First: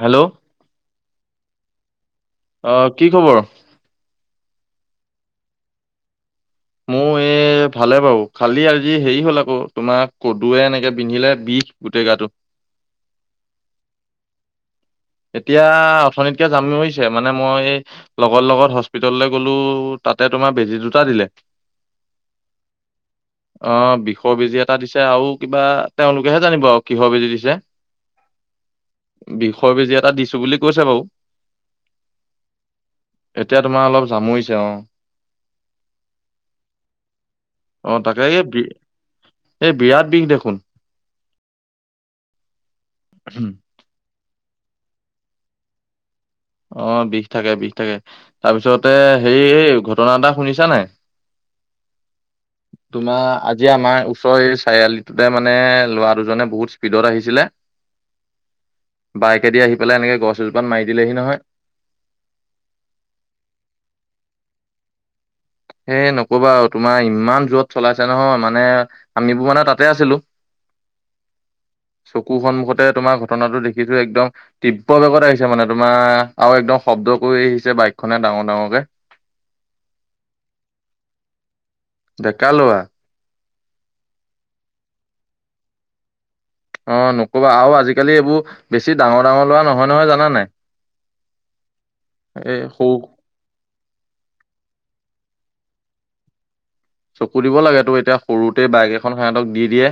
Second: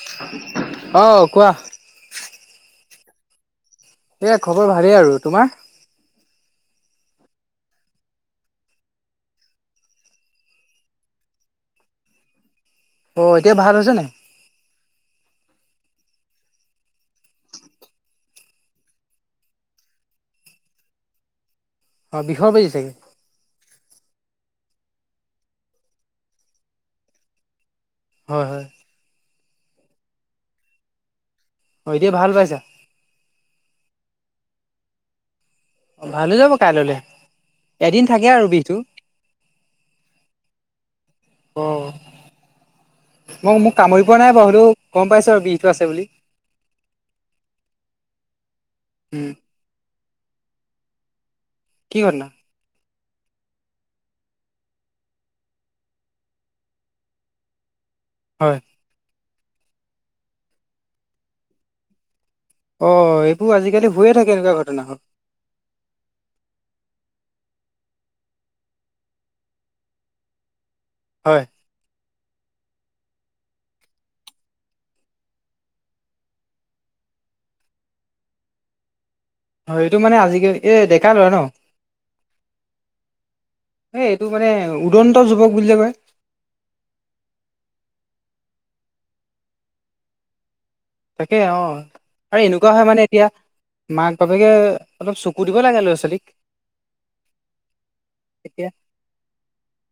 Hello অ', কোৱা অ', কি খবৰ? এই খবৰ ভালেই আৰু, তোমাৰ? মোৰ এই ভালে বাৰু খালি আজি হেৰি হ'ল আকৌ তোমাৰ কদুয়ে এনেকে পিন্ধিলে বিষ গোটেই গাটো। অ, এতিয়া ভাল হৈছে নাই? এতিয়া অথনীতকে জামিৰিছে মানে মই লগৰ লগত হস্পিতললৈ গলো তাতে তোমাৰ বেজী দুটা দিলে। অ বিষৰ বেজি চাগে। অ' বিষৰ বেজি এটা দিছে আৰু কিবা তেওঁলোকেহে জানিব আৰু কিহৰ বেজি দিছে। [inaudible] হয় হয়। বিষৰ বেজি এটা দিছো বুলি কৈছে বাৰু। অ'এতিয়া ভাল পাইছা? এতিয়া তোমাৰ অলপ জামুৰিছে অ'। অ ভালে হৈ যাব কাইলৈলে অ এদিন তাকে থাকে এই আৰু বি বিহটো। এই বিৰাট বিষ দেখোন। অ মই কামুৰি পোৱা নাই বাৰু হয়টো গম পাইছো আৰু বিহটো আছে বুলি। অ' বিষ থাকে বিষ থাকে তাৰপিছতে উম, হেৰি ঘটনা এটা শুনিছা নাই? কি ঘটনা? [inaudible] তোমাৰ আজি আমাৰ ওচৰ এই চাৰিআলিটোতে মানে ল'ৰা দুজনে বহুত স্পীডত আহিছিলে। [inaudible] হয়। বাইকেদি আহি পেলাই এনেকে গছ এজোপাত মাৰি দিলেহি নহয়। অ' এইবোৰ আজিকালি হৈয়ে থাকে এনেকুৱা ঘটনাখন হেই নকবা আৰু তোমাৰ ইমান জোৰত চলাইছে নহয় মানে আমিবোৰ মানে তাতে আছিলোঁ। [inaudible] হয়। চকু সন্মুখতে তোমাৰ ঘটনাটো দেখিছো একদম। তিব্ৰ বেগত আহিছে মানে তোমাৰ আৰু একদম শব্দ কৰি আহিছে বাইকখনে ডাঙৰ ডাঙৰকে। হয় এইটো মানে আজিকালি এই ডেকা ল'ৰা ন। ডেকা ল'ৰা। সেই এইটো মানে উদন্ত যুৱক বুলি যে কয়। অ নকবা আৰু আজিকালি এইবোৰ বেছি ডাঙৰ ডাঙৰ লৰা নহয় নহয় জানা নাই। তাকে অ' আৰু এই এনেকুৱা হয় সৰু মানে এতিয়া মাক বাপেকে অলপ চকু দিব লাগে ল'ৰা ছোৱালীক। চকু দিব লাগে তো এতিয়া তাকে সৰুতে বাইক এখন সিহঁতক দি দিয়ে।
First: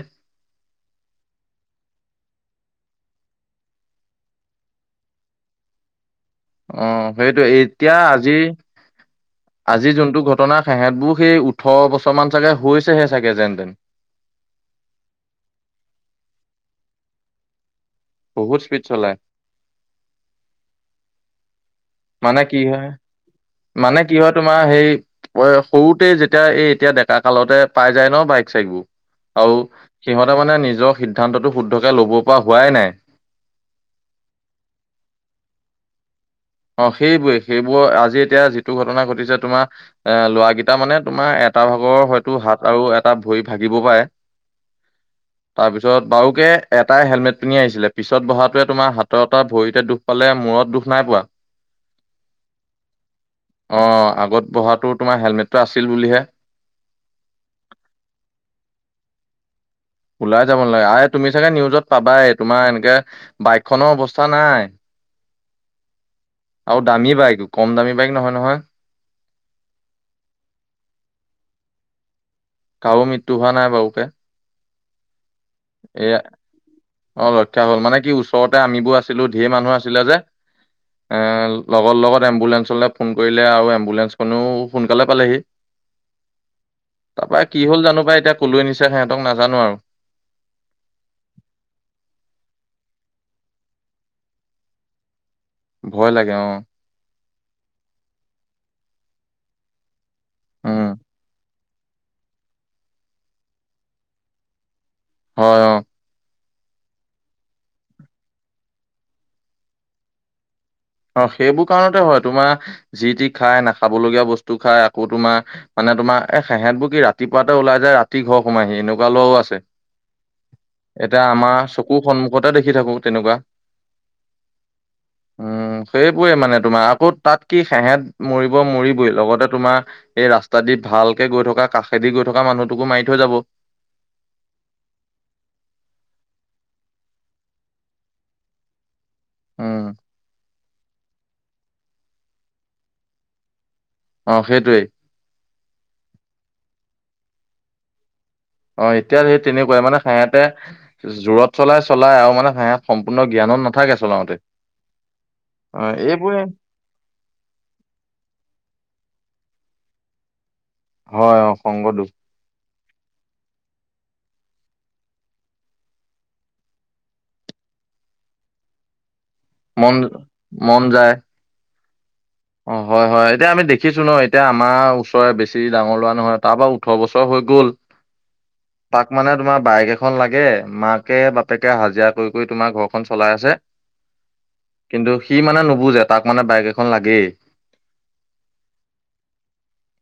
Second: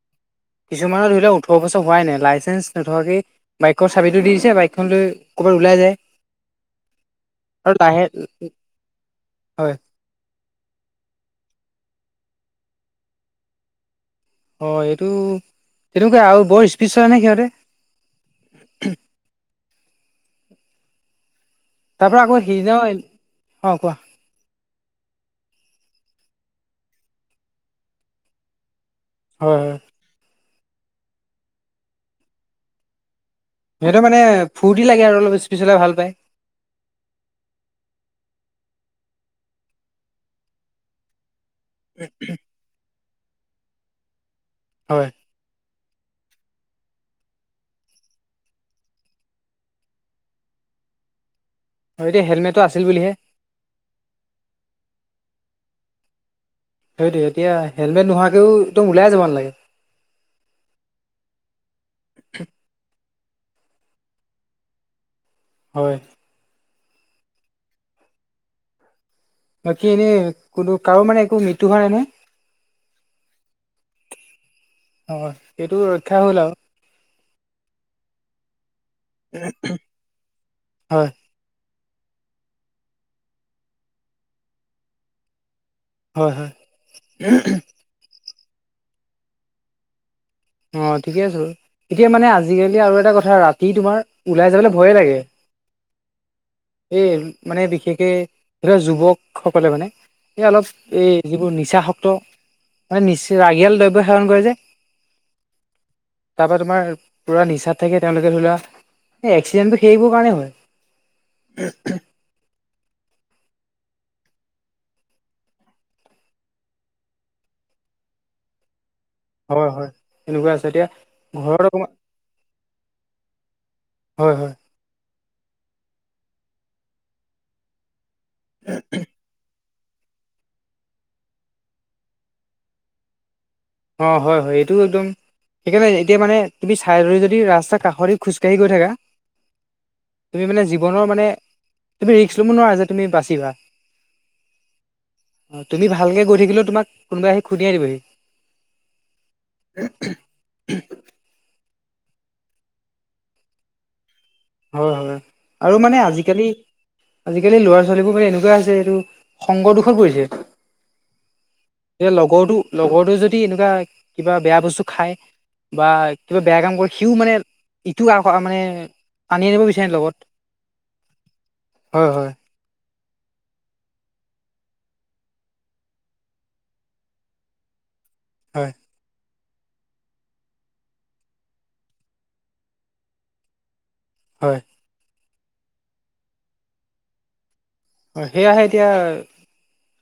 কিছুমানৰ ধৰি লও ওঠৰ বছৰ হোৱাই নাই লাইচেন্ঞ্চ নথকাকে বাইকৰ চাবিটো দি দিছে বাইকখন লৈ ক'ৰবাত ওলাই যায়। অ' সেইটোৱে আৰু এতিয়া লাহে আজি হয় আজি যোনটো ঘটনা সেহতবোৰ সেই ওঠৰ বছৰ মান চাগে হৈছেহে চাগে যেনতেন। হয় এইটো তেনেকুৱা আৰু বৰ স্পীড চলাই নহয় সিহঁতে। বহুত স্পীড চলায়। তাৰ পৰা আকৌ মানে কি সিদিনা হয় অ কোৱা মানে কি হয় তোমাৰ সেই সৰুতে যেতিয়া এই এতিয়া ডেকা কালতে পাই যায় ন বাইক চাইক বোৰ আৰু হয় হয় সিহঁতে মানে নিজৰ সিদ্ধান্তটো শুদ্ধকে ল'ব পৰা হোৱাই নাই। সিহঁতে মানে ফূৰ্তি লাগে আৰু অলপ স্পীড চলাই ভাল পায়। অ' সেইবোৰে সেইবোৰ আজি এতিয়া যিটো ঘটনা ঘটিছে তোমাৰ এ ল'ৰাকেইটা মানে তোমাৰ এটা ভাগৰ হয়তো হাত আৰু এটা ভৰি ভাগিব পাৰে। হয়। তাৰপিছত বাৰুকে এটাই হেলমেট পিন্ধি আহিছিলে পিছত বহাটোৱে তোমাৰ হাতৰ এটা ভৰিতে দুখ পালে মূৰত দুখ নাই পোৱা। অ' এতিয়া হেলমেটটো আছিল বুলিহে। অ' আগত বহাতো তোমাৰ হেলমেটটো আছিল বুলিহে। সেইটো এতিয়া হেলমেট নোহোৱাকেও একদম উলাই যাব নেলাগে। ওলাই যাব নালাগে আ তুমি চাগে নিউজত পাবাই তোমাৰ এনেকে বাইকখনৰ অৱস্থা নাই। [inaudible] হয়। আৰু দামী বাইক কম দামী বাইক নহয় নহয়। বাকী এনেই কোনো কাৰো মানে একো মৃত্যু হোৱা নাই নহয়। কাৰো মৃত্যু হোৱা নাই বাৰুকে, হয় সেইটো এয়া ৰক্ষা হ'ল আৰু অ ৰক্ষা হ'ল মানে কি ওচৰতে আমিবোৰ আছিলো ধেৰ মানুহ আছিলে যে হয় এ, লগৰ লগত এম্বুলেঞ্চলৈ ফোন কৰিলে আৰু এম্বুলেঞ্চখনো সোনকালে পালেহি। হয় হয় তাৰপৰা কি হল জানো বা এতিয়া কলৈ নিছো সিহঁতক নাজানো আৰু অ ঠিকে আছো বাৰু এতিয়া মানে আজিকালি আৰু এটা কথা ৰাতি তোমাৰ ওলাই যাবলৈ ভয়ে লাগে। ভয় লাগে অ, এই মানে বিশেষকে ধৰা যুৱক সকলে মানে, এই অলপ, উম এই যিবোৰ নিচা শক্ত মানে নিচ ৰাগিয়াল দ্ৰব্য সেৱন কৰে যে। হয় অ, তাৰ পৰা তোমাৰ পুৰা নিচাত থাকে তেওঁলোকে ধৰি লোৱা এক্সিডেণ্টটো সেইবোৰ কাৰণে হয়। অ সেইবোৰ কাৰণতে হয় তোমাৰ যি তি খাই নাখাবলগীয়া বস্তু খাই আকৌ তোমাৰ। মানে তোমাৰ সেহঁত বোৰ কি ৰাতিপুৱাতে ওলাই যায় ৰাতি ঘৰ সোমাই‌ এনেকুৱা। লৰাও আছে হয় হয় এনেকুৱা আছে এতিয়া ঘৰত আমাৰ অকমান চকু সন্মুখতে দেখি থাকো তেনেকুৱা। হয় হয়। উম সেইবোৰে মানে তোমাৰ আকৌ তাত কি সেহেত, মৰিব মৰিবই লগতে তোমাৰ এই ৰাস্ত দি ভালকে গৈ থকা কাষেদি গৈ থকা মানুহটোকো মাৰি থৈ যাব। অ হয় হয় এইটোও একদম, সেইকাৰণে, এতিয়া মানে তুমি চাইড হয় যদি ৰাস্তাৰ কাষেদি খোজকাঢ়ি গৈ থাকা। হুম, তুমি মানে জীৱনৰ মানে তুমি ৰিস্ক ল'ব নোৱাৰা যে তুমি বাচিবা। অ সেইটোৱেই। তুমি ভালে গৈ থাকিলেও তোমাক কোনোবাই আহি খুন্দিয়াই দিবহি। অ এতিয়া সেই তেনেকুৱাই মানে সেহেত, প্ৰায় জোৰত চলাই চলাই আৰু মানে সেয়া সম্পূৰ্ণ জ্ঞানত নাথাকে চলাওঁতে। হয় হয় আৰু অ মানে এইবোৰে আজিকালি। আজিকালি ল'ৰা ছোৱালীবোৰ মানে এনেকুৱা হৈছে এইটো সংগৰ দোষত পৰিছে। হয় অ সংগ দোষ এতিয়া লগৰটো লগৰটো যদি এনেকুৱা কিবা বেয়া বস্তু খায়। বা কিবা বেয়া কাম কৰে সিও মানে ইটো আ মানে। টানি আনিব বিচাৰিম মন লগত মন যায় হয় হয়। অ হয় হয় এতিয়া আমি দেখিছোঁ ন এতিয়া আমাৰ ওচৰে বেছি ডাঙৰ ল'ৰা নহয় তাৰবাও ওঁঠৰ বছৰ হৈ গ'ল। [inaudible] হয়। তাক মানে তোমাৰ বাইক এখন লাগে মাকে বাপেকে হাজিৰা কৰি কৰি তোমাৰ ঘৰখন চলাই আছে। হয়। কিন্তু সি মানে নুবুজে তাক মানে বাইক এখন লাগেই। অ সেয়াহে এতিয়া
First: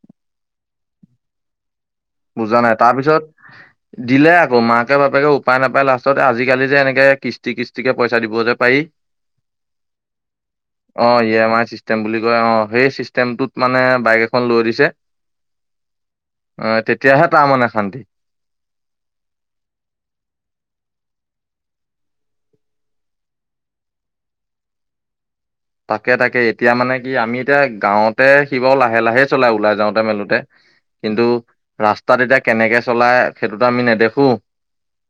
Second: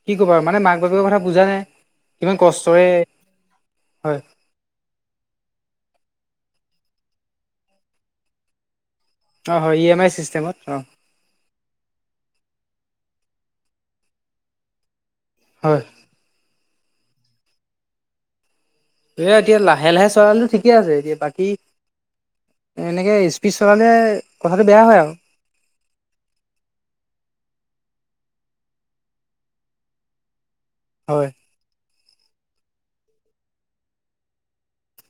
কি ক'বা আৰু মানে মাক বাপেকৰ কথা বুজা নাই। কিমান বুজা নাই কষ্টৰে তাৰপিছত হয়। দিলে, ত মাকে বাপেকে উপায় নাপায় লাষ্টতে আজিকালি যে এনেকে কিস্তি কিস্তিকে পইচা দিব যে পাৰি। অ হয় ই এম আই চিষ্টেমত অ। অ ই এম আই চিষ্টেম বুলি কয় অ সেই চিষ্টেমটোত মানে বাইক এখন লৈ দিছে। হয়। অ তেতিয়াহে তাৰমানে শান্তি। এ এতিয়া লাহে লাহে চলালেটো ঠিকে আছে এতিয়া বাকী। এনেকে স্পীড চলালে কথাটো বেয়া হয় আও। তাকে-তাকে এতিয়া মানে কি আমি এতিয়া গাঁওতে সিবাৰো লাহে -লাহে চলাই ওলাই যাওঁতে মেলোতে। কিন্তু হয় ৰাস্তাত এতিয়া কেনেকে চলাই সেইটোতো আমি নেদেখো।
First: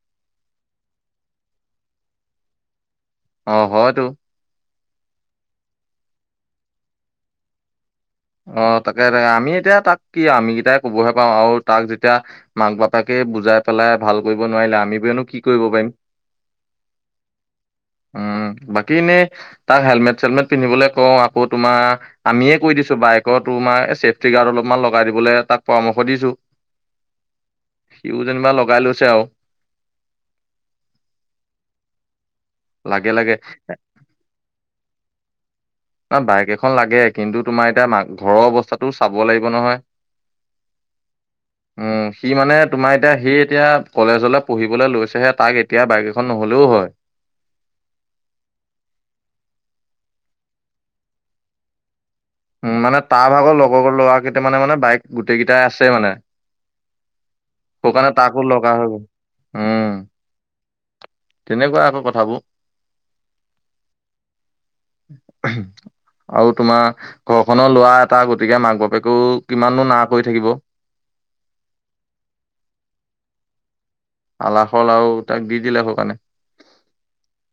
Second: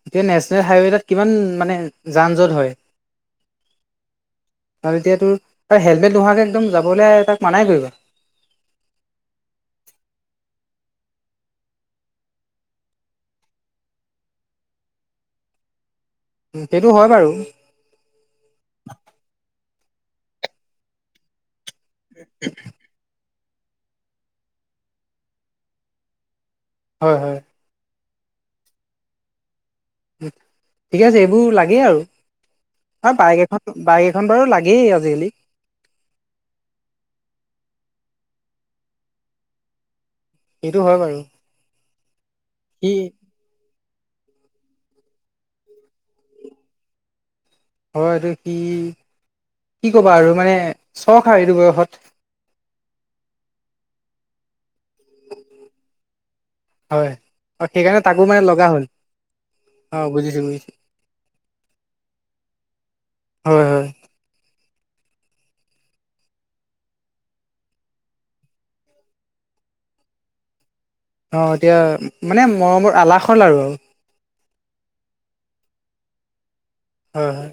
এতিয়া নেচনেল হাইৱেদত কিমান মানে যান জট হয় অ হয়তো আৰু এতিয়া তোৰ এ হেলমেট নোহোৱাকে একদম যাবলে তাক মানাই কৰিবা। অ, তাকে -তাকে আমি এতিয়া তাক কি আমি কেইটাই ক'বহে পাৰোঁ আৰু তাক যেতিয়া মাক, বাপাকে বুজাই পেলাই ভাল কৰিব নোৱাৰিলে আমিবোৰেনো কি কৰিব পাৰিম। উম, সেইটো হয় বাৰু। উম, বাকী এনেই তাক হেলমেট- চেলমেট পিন্ধিবলৈ কওঁ আকৌ তোমাৰ আমিয়ে কৈ দিছোঁ বাইকত তোমাৰ এই চেফটি গাৰ্ড অলপমান লগাই দিবলে তাক পৰামৰ্শ দিছোঁ। হয়-হয়। সিও যেনিবা লগাই লৈছে আওঁ হম, ঠিকে আছে এইবোৰ লাগেই আৰু লাগে [unintelligible] লাগে বাইক এখন বাইক এখন বাইক এখন বাৰু লাগেই আজিকালি। অ, বাইক এখন লাগে কিন্তু তোমাৰ এতিয়া মা ঘৰৰ অৱস্থাটো চাব লাগিব নহয়। এইটো হয় বাৰু। উম, সি মানে তোমাৰ এতিয়া সি এতিয়া কলেজলে পঢ়িবলৈ লৈছে হে তাক এতিয়া বাইক এখন নহ'লেও হয়। হয় এইটো কি-কি ক'বা আৰু মানে চখ আৰু এইটো বয়সত। উম, মানে তাৰ ভাগৰ লগৰ ল'ৰা কেইটামানে মানে বাইক গোটেই কেইটাই আছে মানে। হয় অ, সেইটো সেইকাৰণে কাৰণে তাকো মানে লগা হৈ হ'ল গ'ল। অ, বুজিছোঁ -বুজিছোঁ। তেনেকুৱাই আকৌ কথাবোৰ [inaudible] হয় হয় [unintelligible] আৰু তোমাৰ ঘৰখনৰ লৰা এটা গতিকে মাক- বাপেকেও কিমানো না কৰি থাকিব। অ, এতিয়া মানে মৰমৰ আলাসৰ লাৰু আৰু। আলাসৰ লাৰু আৰু তাক দি দিলে সৌ কাৰণে। হয়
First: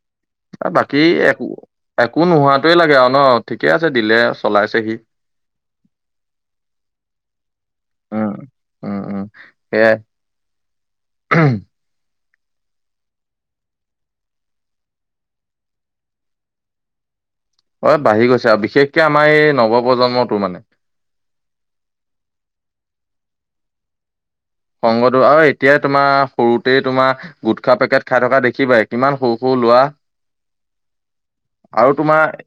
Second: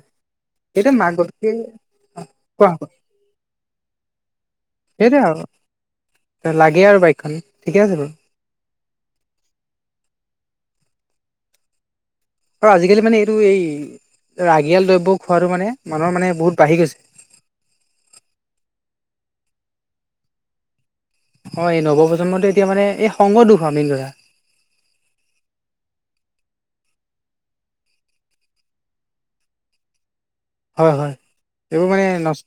এ সেইটো বাকী মাক একো বাপেকে -একো কোৱা নোহোৱাটোৱে লাগে আৰু ন'। ঠিকে আছে দিলে চলাইছে। সি। সেইটোৱে আৰু লাগে আৰু বাইকখন ঠিকে আছে বাৰু। উম, উম -উম সেয়াই। [unintelligible] আৰু আজিকালি মানে এইটো এই ৰাগিয়াল দ্ৰব্য খোৱাটো মানে মানুহৰ মানে বহুত বাঢ়ি গৈছে। অহ, এ বাঢ়ি গৈছে আৰু বিশেষকে আমাৰ এই নৱপ্ৰজন্মটো মানে। হয় এই নৱপ্ৰজন্মটো এতিয়া মানে এই সংগ দুখ আৰু মেইন কথা। সংগটো আৰু এতিয়া তোমাৰ সৰুতেই তোমাৰ গুটখা পেকেট খাই থকা দেখিবাই কিমান সৌ - সৌ লোৱা হয় -হয় এইবোৰ মানে নচ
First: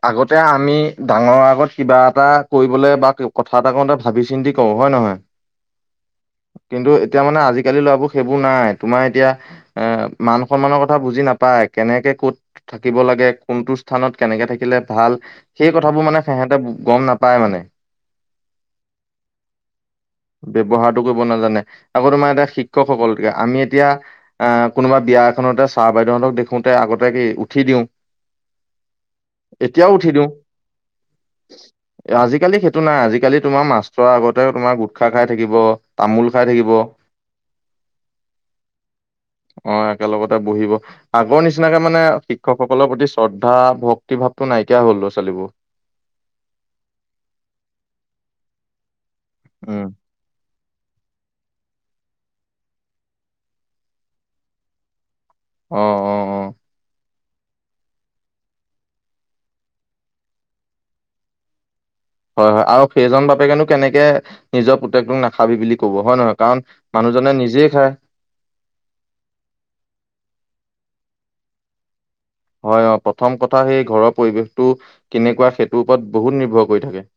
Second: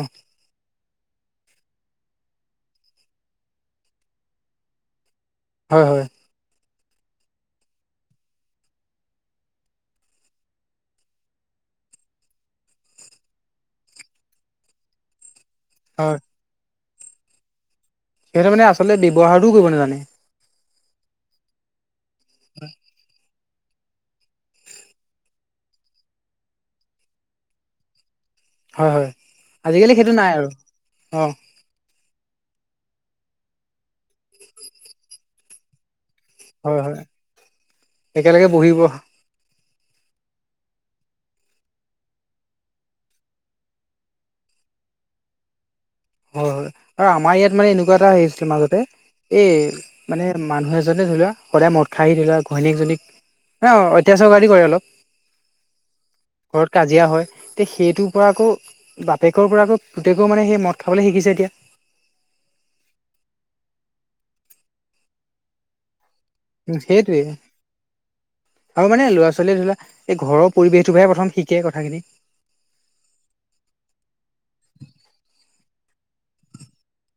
অহ। এতিয়া আমি ডাঙৰৰ আগত কিবা এটা কৰিবলৈ বা কথা এটা কওঁতে ভাবি চিন্তি কওঁ হয় নহয়? হয়-হয়। কিন্তু এতিয়া মানে আজিকালি ল'ৰাবোৰ সেইবোৰ নাই তোমাৰ এতিয়া এ মান সন্মানৰ কথা বুজি নাপায় কেনেকে ক'ত থাকিব লাগে কোনটো স্থানত কেনেকে থাকিলে ভাল সেই কথাবোৰ হয় মানে সেহেঁতে গম নাপায় মানে। সিহঁতে মানে আচলতে ব্যৱহাৰো কৰিব নাজানে। ব্যৱহাৰটো কৰিব নাজানে আকৌ তোমাৰ এটা শিক্ষকসকল আমি এতিয়া আহ কোনোবা বিয়া এখনতে ছাৰ -বাইদেউহতক দেখোতে আগতে কি উঠি দিওঁ হয়- হয় এতিয়াও আজিকালি সেইটো নাই আৰু অ, এ আজিকালি সেইটো নাই আজিকালি তোমাৰ মাষ্টৰৰ আগতে তোমাৰ গোট খা খাই থাকিব তামোল খাই থাকিব হয় হয় একেলগে বহিব অ, একেলগতে বহিব। আগৰ নিচিনাকে মানে শিক্ষকসকলৰ প্ৰতি শ্ৰদ্ধা ভক্তি ভাৱটো নাইকিয়া হ'ল ল'ৰা- ছোৱালীবোৰ। হয়-হয় আৰু আমাৰ ইয়াত মানে এনেকুৱা এটা হেৰি আছিলে মাজতে উম এই মানে মানুহ এজনে ধৰি লোৱা সদায় মদ খাইি ধৰি লোৱা ঘৈণীকজনীক। অ ' অত্যাচাৰ কৰাদি কৰে অলপ। অ' অ' অ ঘৰত কাজিয়া হয়, তেতিয়া সেইটোৰ পৰা আকৌ বাপেকৰ পৰা আকৌ পুতেকৰও মানে সেই মদ। খাবলৈ শিকিছে এতিয়া। হয় -হয় আৰু সেইজন বাপেকেনো কেনেকে নিজৰ পুতেকটোক নাখাবি বুলি ক'ব হয় নহয়। কাৰণ উম সেইটোৱে। মানুহজনে নিজেই খায় আৰু মানে ল'ৰা ছোৱালীয়ে ধৰি লোৱা এই ঘৰৰ পৰিৱেশটোো পৰাহে প্ৰথম শিকে কথাখিনি। হয় অ' প্ৰথম কথা সেই ঘৰৰ পৰিৱেশটো কেনেকুৱা সেইটোৰ ওপৰত বহুত নিৰ্ভৰ কৰি থাকে।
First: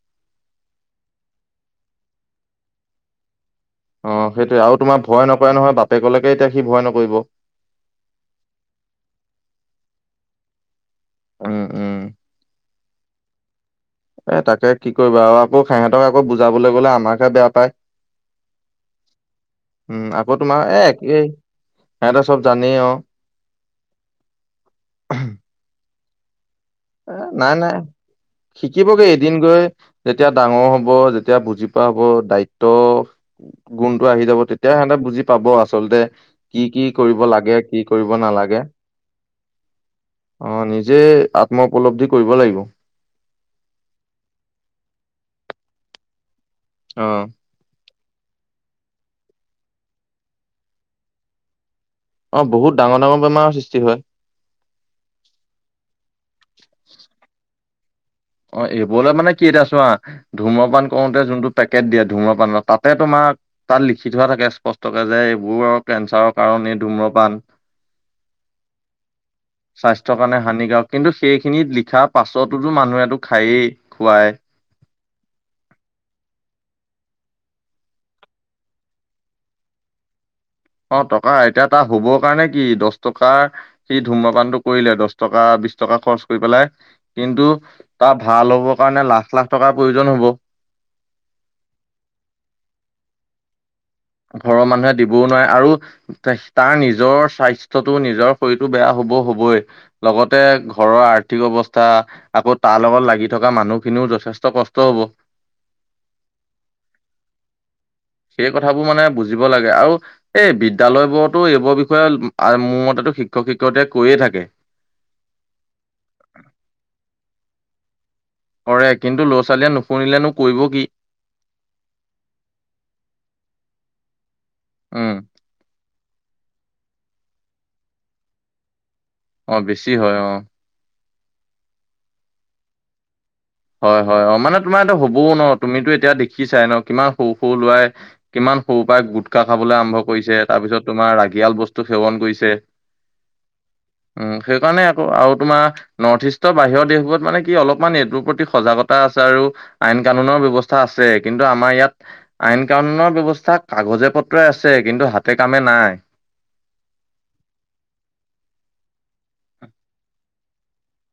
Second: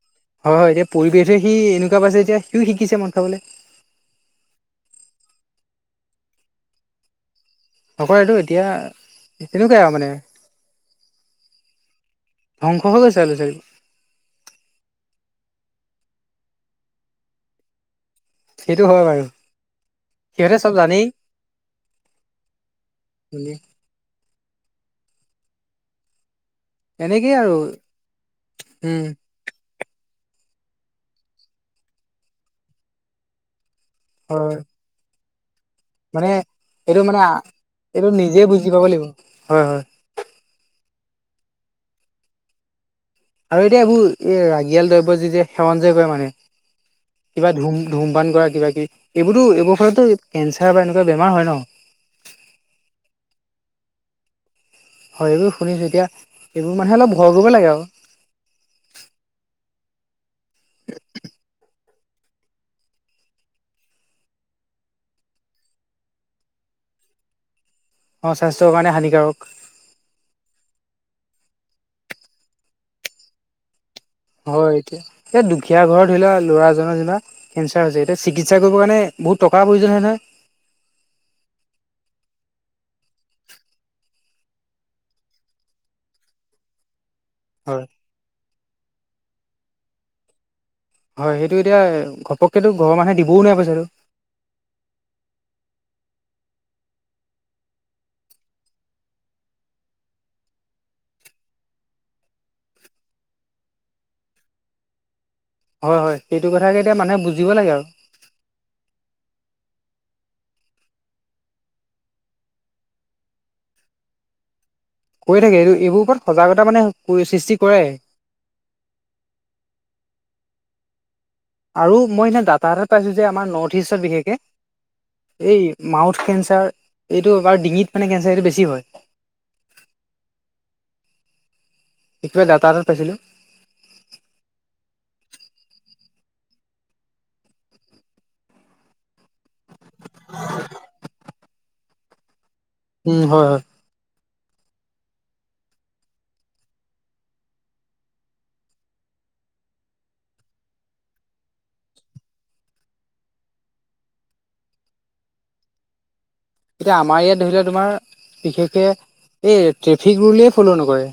হয়- হয় সেই পৰিৱেশে সি এনেকুৱা পাইছে এতিয়া সিও শিকিছে মদ খাবলৈ। অ' সেইটোৱে আৰু তোমাৰ ভয় নকৰে নহয় বাপেকলৈকে এতিয়া সি ভয় নকৰিব। নকৰে টো এতিয়া এতিয়া তেনেকুৱাই আৰু মানে। উম উম। ধংস হৈ গৈছে ল ছোৱালী। এ তাকে কি কৰিবা আৰু আকৌ সিহঁতক আকৌ বুজাবলৈ গ'লে আমাকহে বেয়া পায়। সেইটো হয় বাৰু উম আকৌ সিহঁতে তোমাৰ চব এই জানেই সিহঁতে চব জানেই অ' হি। এ, এনেকেই আৰু নাই -নাই উম শিকিবগে এদিন গৈ। তেতিয়া ডাঙৰ হব যেতিয়া বুজি পোৱা হব দায়িত্ব। গুণটো আহি যাব হয় তেতিয়া সিহঁতে বুজি। পাব আচলতে মানে কি কি এইটো কৰিব মানে লাগে, কি এইটো কৰিব নিজে নালাগে। বুজি পাব লাগিব হয় হয় অ' নিজে আত্ম উপলব্ধি কৰিব লাগিব। আৰু এতিয়া এইবোৰ এই ৰাগিয়াল দ্ৰব্য যেতিয়া সেৱন যে কৰে মানে। অ' কিবা ধুম ধূমপান কৰা কিবা কি এইবোৰতো এইবোৰ ফলতো কেঞ্চাৰ বা এনেকুৱা বেমাৰ হয় ন' অ' বহুত ডাঙৰ ডাঙৰ বেমাৰৰ সৃষ্টি হয় হয় এইবোৰ শুনিছোঁ এতিয়া এইবোৰ মানুহে অলপ ভয় কৰিব লাগে আৰু। অ' এইবোৰলে মানে কিটা আছো অ' ধুম্ৰপান কৰোতে যোনটো পেকেট দিয়ে ধুম্ৰপানত তাতে তোমাক তাত লিখি থোৱা থাকে স্পষ্টকে যে এইবোৰ আৰু কেঞ্চাৰৰ কাৰণ এই ধুম্ৰপান। অ' স্বাস্থ্যৰ কাৰে হানিকাৰক স্বাস্থ্যৰ কাৰণে হানিকাৰক কিন্তু সেইখিনিত লিখা পাছতোতো মানুহেটো খায়েই খুৱাই। হয় এতিয়া এয়া দুখীয়া ঘৰত ধৰি লোৱা ল'ৰাজনৰ যেনিবা। কেঞ্চাৰ হৈছে এতিয়া চিকিৎসা কৰিব কাৰণে বহুত টকাৰ প্ৰয়োজন হয় নহয়। অ' টকা এতিয়া তাৰ শুব কাৰণে কি দশ টকাৰ সি ধূম্ৰপানটো কৰিলে দশ টকা বিশ টকা খৰচ কৰি পেলাই কিন্তু হয় তাৰ ভাল হ'ব কাৰণে লাখ লাখ টকাৰ প্ৰয়োজন হ'ব। হয় সেইটো এতিয়া ঘপককেতো ঘৰৰ মানুহে দিবও নাই পইচাটো। ঘৰৰ মানুহে দিবও নোৱাৰে আৰু। তাৰ নিজৰ স্বাস্থ্যটো নিজৰ শৰীৰটো বেয়া হব হবই। লগতে ঘৰৰ আৰ্থিক অৱস্থা। আকৌ তাৰ লগত লাগি থকা মানুহখিনিও যথেষ্ট কষ্ট হব। হয়- হয় সেইটো কথাকে এতিয়া মানুহে বুজিব লাগে আৰু। সেই কথাবোৰ মানে বুজিব লাগে আৰু এই বিদ্যয়ালয় বোৰতো এইবোৰ বিষয়ে মোৰ মতেটো শিক্ষক শিক্ষয়িতীয়ে কৈয়ে থাকে। কৈয়ে থাকে এইটো এইবোৰ ওপৰত সজাগতা মানে সৃষ্টি কৰে। কৰে কিন্তু ল'ৰা ছোৱালীয়ে নুশুনিলেনো কৰিব কি? আৰু মই এনে ডাটা এটাত পাইছো যে আমাৰ নৰ্থ ইষ্টত বিশেষকে। উম এই মাউথ কেঞ্চাৰ এইটো বাৰ ডিঙিত মানে কেঞ্চাৰ এইটো বেছি হয়। অ' বেছি হয় অ' শিকোৱা ডাটা এটাত পাইছিলোঁ। হয় হয় অ, মানে তোমাৰ এ হবও ন তুমিতো এতিয়া দেখিছাই ন কিমান সৰু সৰু লোৱাই কিমান সৰু পাই গুটখা খাবলৈ আৰম্ভ কৰিছে তাৰ পিছত তোমাৰ ৰাগিয়াল বস্তু সেৱন কৰিছে। উম হয় হয়। উম সেইকাৰণে আকৌ আৰু তোমাৰ নৰ্থ ইষ্টৰ বাহিৰৰ দেশবোৰত মানে কি অলপমান এইটোৰ প্ৰতি সজাগতা আছে আৰু আইন কানুনৰ ব্যৱস্থা আছে কিন্তু আমাৰ ইয়াত আইন কানুনৰ ব্যৱস্থা কাগজে পত্ৰই আছে কিন্তু হাতে কামে নাই। এতিয়া আমাৰ ইয়াত ধৰিলোৱা তোমাৰ বিশেষকে এই ট্ৰেফিক ৰুলেই ফ'ল' নকৰে।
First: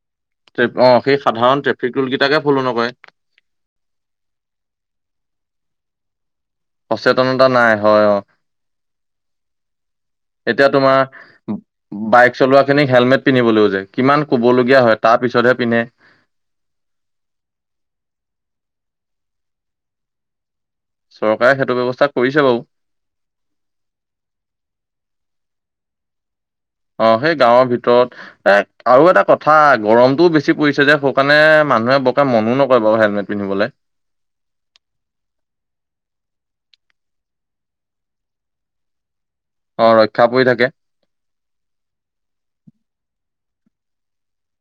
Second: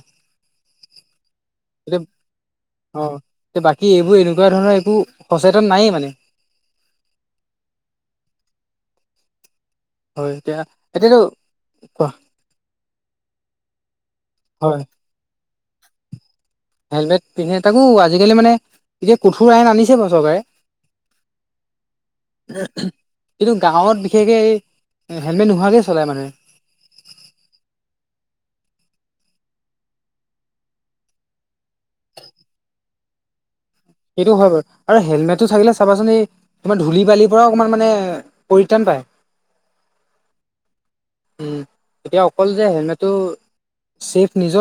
অ', সেই সাধাৰণ ট্ৰেফিক ৰুল কেইটাকে ফল' নকৰে। এ বাকী এইবোৰ এনেকুৱা ধৰণৰ একো সচেতন নায়েই মানে। সচেতনতা নাই হয় অ,। হয় এতিয়া এতিয়াতো তোমাৰ বাইক চলোৱা খিনিক হেলমেট পিন্ধিবলৈও যে কিমান ক'বলগীয়া হয় তাৰ পিছতহে পিন্ধে। হেলমেট পিন্ধে তাকো আজিকালি মানে এতিয়া কঠোৰ আইন আনিছে বাৰু চৰকাৰে। চৰকাৰে সেইটো ব্যৱস্থা কৰিছে বাৰু। কিন্তু গাঁৱত বিশেষকে এই হেণ্ডমেট নোহোৱাকে চলায় মানুহে। অ', সেই গাঁৱৰ ভিতৰত এ আৰু এটা কথা গৰমটোও বেছি পৰিছে যে। মানে মানুহে বৰকে মনো নকৰে বাউ হেলমেট পিন্ধিবলে। সেইটো হয় বাৰু আৰু হেলমেটটো থাকিলে চাবাচোন এই তোমাৰ ধূলি বালিৰ পৰাও অকণমান মানে পৰিত্ৰাণ পায়। অ, ৰক্ষা পৰি থাকে। উম এতিয়া অকল যে হেলমেটটো ছেফ নিজৰ